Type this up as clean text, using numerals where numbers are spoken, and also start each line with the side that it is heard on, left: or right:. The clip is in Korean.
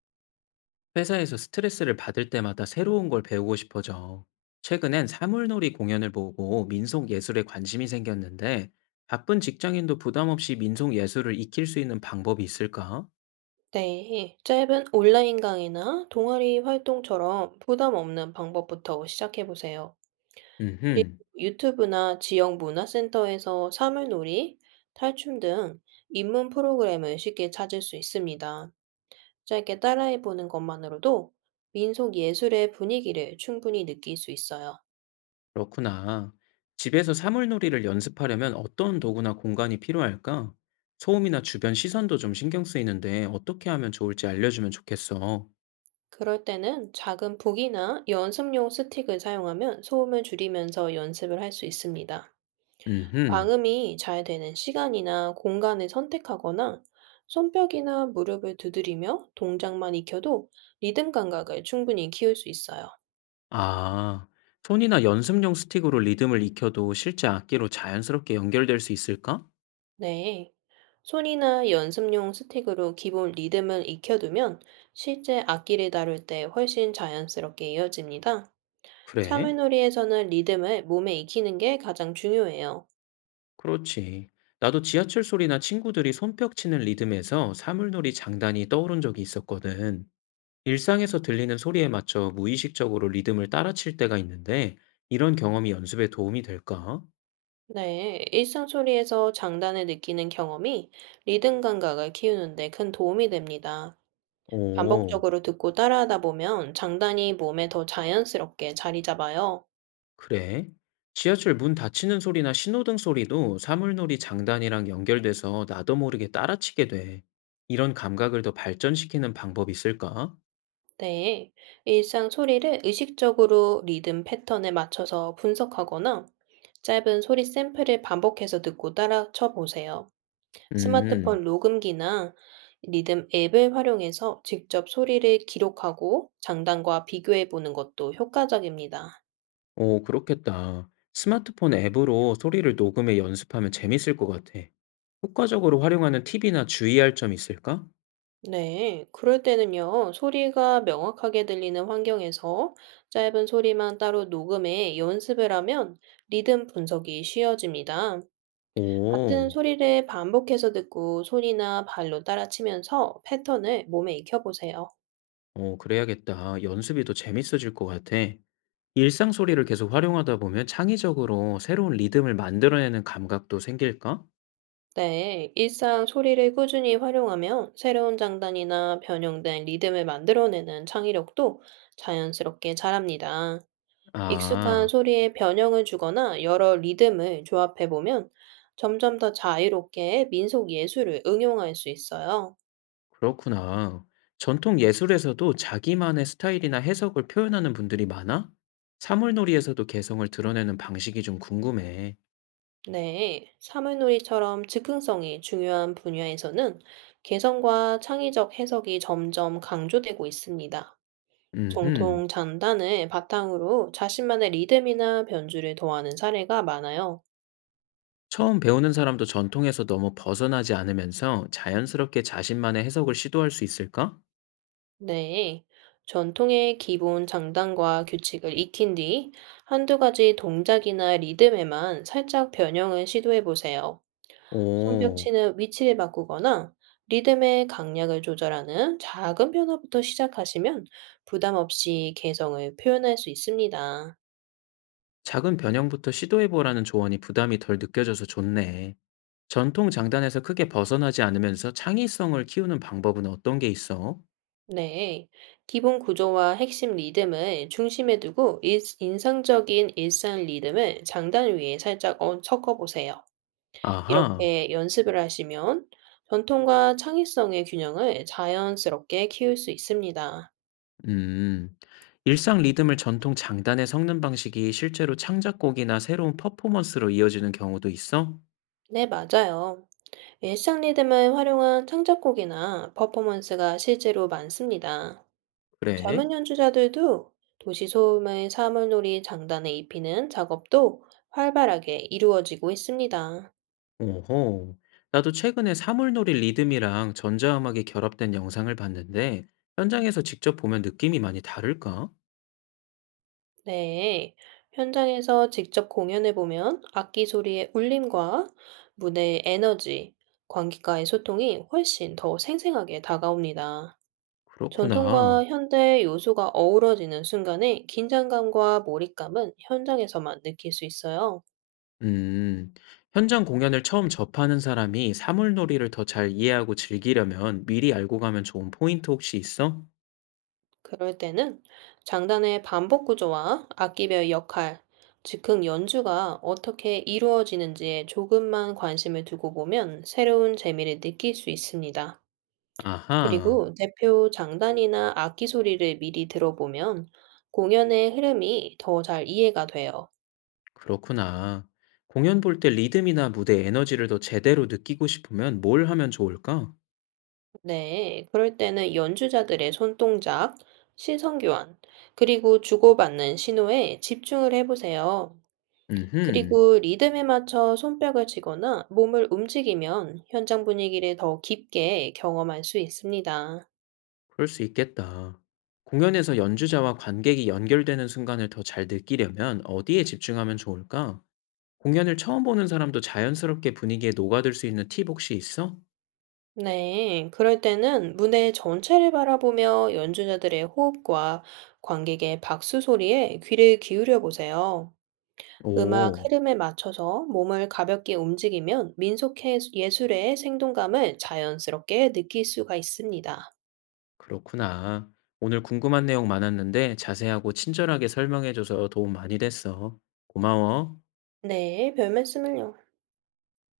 left: 회사에서 스트레스를 받을 때마다 새로운 걸 배우고 싶어져. 최근엔 사물놀이 공연을 보고 민속 예술에 관심이 생겼는데, 바쁜 직장인도 부담 없이 민속 예술을 익힐 수 있는 방법이 있을까?
right: 네, 짧은 온라인 강의나 동아리 활동처럼 부담 없는 방법부터 시작해 보세요. 그리고
left: 음흠.
right: 유튜브나 지역 문화센터에서 사물놀이, 탈춤 등 입문 프로그램을 쉽게 찾을 수 있습니다. 짧게 따라해 보는 것만으로도 민속 예술의 분위기를 충분히 느낄 수 있어요.
left: 그렇구나. 집에서 사물놀이를 연습하려면 어떤 도구나 공간이 필요할까? 소음이나 주변 시선도 좀 신경 쓰이는데 어떻게 하면 좋을지 알려주면 좋겠어.
right: 그럴 때는 작은 북이나 연습용 스틱을 사용하면 소음을 줄이면서 연습을 할 수 있습니다.
left: 음흠.
right: 방음이 잘 되는 시간이나 공간을 선택하거나 손뼉이나 무릎을 두드리며 동작만 익혀도 리듬 감각을 충분히 키울 수 있어요.
left: 아, 손이나 연습용 스틱으로 리듬을 익혀도 실제 악기로 자연스럽게 연결될 수 있을까?
right: 네. 손이나 연습용 스틱으로 기본 리듬을 익혀두면 실제 악기를 다룰 때 훨씬 자연스럽게 이어집니다.
left: 그래?
right: 사물놀이에서는 리듬을 몸에 익히는 게 가장 중요해요.
left: 그렇지. 나도 지하철 소리나 친구들이 손뼉 치는 리듬에서 사물놀이 장단이 떠오른 적이 있었거든. 일상에서 들리는 소리에 맞춰 무의식적으로 리듬을 따라 칠 때가 있는데, 이런 경험이 연습에 도움이 될까?
right: 네, 일상소리에서 장단을 느끼는 경험이 리듬 감각을 키우는 데 큰 도움이 됩니다.
left: 오.
right: 반복적으로 듣고 따라하다 보면 장단이 몸에 더 자연스럽게 자리 잡아요.
left: 그래. 지하철 문 닫히는 소리나 신호등 소리도 사물놀이 장단이랑 연결돼서 나도 모르게 따라치게 돼. 이런 감각을 더 발전시키는 방법이 있을까?
right: 네. 일상 소리를 의식적으로 리듬 패턴에 맞춰서 분석하거나 짧은 소리 샘플을 반복해서 듣고 따라 쳐보세요. 스마트폰
left: 음.
right: 녹음기나 리듬 앱을 활용해서 직접 소리를 기록하고 장단과 비교해 보는 것도 효과적입니다.
left: 오, 그렇겠다. 스마트폰 앱으로 소리를 녹음해 연습하면 재밌을 것 같아. 효과적으로 활용하는 팁이나 주의할 점 있을까?
right: 네, 그럴 때는요, 소리가 명확하게 들리는 환경에서 짧은 소리만 따로 녹음해 연습을 하면 리듬 분석이 쉬워집니다. 같은
left: 오.
right: 소리를 반복해서 듣고 손이나 발로 따라치면서 패턴을 몸에 익혀보세요.
left: 오, 그래야겠다. 연습이 더 재밌어질 것 같아. 일상 소리를 계속 활용하다 보면 창의적으로 새로운 리듬을 만들어내는 감각도 생길까?
right: 네, 일상 소리를 꾸준히 활용하면 새로운 장단이나 변형된 리듬을 만들어내는 창의력도 자연스럽게 자랍니다. 익숙한
left: 아.
right: 소리에 변형을 주거나 여러 리듬을 조합해 보면 점점 더 자유롭게 민속 예술을 응용할 수 있어요.
left: 그렇구나. 전통 예술에서도 자기만의 스타일이나 해석을 표현하는 분들이 많아? 사물놀이에서도 개성을 드러내는 방식이 좀 궁금해.
right: 네, 사물놀이처럼 즉흥성이 중요한 분야에서는 개성과 창의적 해석이 점점 강조되고 있습니다.
left: 음.
right: 정통 장단을 바탕으로 자신만의 리듬이나 변주를 더하는 사례가 많아요.
left: 처음 배우는 사람도 전통에서 너무 벗어나지 않으면서 자연스럽게 자신만의 해석을 시도할 수 있을까?
right: 네, 전통의 기본 장단과 규칙을 익힌 뒤 한두 가지 동작이나 리듬에만 살짝 변형을 시도해 보세요.
left: 오.
right: 손뼉치는 위치를 바꾸거나 리듬의 강약을 조절하는 작은 변화부터 시작하시면 부담 없이 개성을 표현할 수 있습니다.
left: 작은 변형부터 시도해보라는 조언이 부담이 덜 느껴져서 좋네. 전통 장단에서 크게 벗어나지 않으면서 창의성을 키우는 방법은 어떤 게 있어?
right: 네, 기본 구조와 핵심 리듬을 중심에 두고 인상적인 일상 리듬을 장단 위에 살짝 섞어보세요.
left: 아하.
right: 이렇게 연습을 하시면 전통과 창의성의 균형을 자연스럽게 키울 수 있습니다.
left: 음. 일상 리듬을 전통 장단에 섞는 방식이 실제로 창작곡이나 새로운 퍼포먼스로 이어지는 경우도 있어?
right: 네, 맞아요. 일상 리듬을 활용한 창작곡이나 퍼포먼스가 실제로 많습니다.
left: 그래?
right: 젊은 연주자들도 도시 소음을 사물놀이 장단에 입히는 작업도 활발하게 이루어지고 있습니다.
left: 오호. 나도 최근에 사물놀이 리듬이랑 전자음악이 결합된 영상을 봤는데, 현장에서 직접 보면 느낌이 많이 다를까?
right: 네, 현장에서 직접 공연해 보면 악기 소리의 울림과 무대의 에너지, 관객과의 소통이 훨씬 더 생생하게 다가옵니다.
left: 그렇구나.
right: 전통과 현대 요소가 어우러지는 순간에 긴장감과 몰입감은 현장에서만 느낄 수 있어요.
left: 음. 현장 공연을 처음 접하는 사람이 사물놀이를 더 잘 이해하고 즐기려면 미리 알고 가면 좋은 포인트 혹시 있어?
right: 그럴 때는 장단의 반복 구조와 악기별 역할, 즉흥 연주가 어떻게 이루어지는지에 조금만 관심을 두고 보면 새로운 재미를 느낄 수 있습니다.
left: 아하.
right: 그리고 대표 장단이나 악기 소리를 미리 들어보면 공연의 흐름이 더 잘 이해가 돼요.
left: 그렇구나. 공연 볼 때 리듬이나 무대 에너지를 더 제대로 느끼고 싶으면 뭘 하면 좋을까?
right: 네, 그럴 때는 연주자들의 손동작, 시선 교환, 그리고 주고받는 신호에 집중을 해보세요.
left: 음흠.
right: 그리고 리듬에 맞춰 손뼉을 치거나 몸을 움직이면 현장 분위기를 더 깊게 경험할 수 있습니다.
left: 그럴 수 있겠다. 공연에서 연주자와 관객이 연결되는 순간을 더 잘 느끼려면 어디에 집중하면 좋을까? 공연을 처음 보는 사람도 자연스럽게 분위기에 녹아들 수 있는 팁 혹시 있어?
right: 네, 그럴 때는 무대 전체를 바라보며 연주자들의 호흡과 관객의 박수 소리에 귀를 기울여 보세요. 음악
left: 오.
right: 흐름에 맞춰서 몸을 가볍게 움직이면 민속 예술의 생동감을 자연스럽게 느낄 수가 있습니다.
left: 그렇구나. 오늘 궁금한 내용 많았는데 자세하고 친절하게 설명해줘서 도움 많이 됐어. 고마워.
right: 네, 별 말씀을요.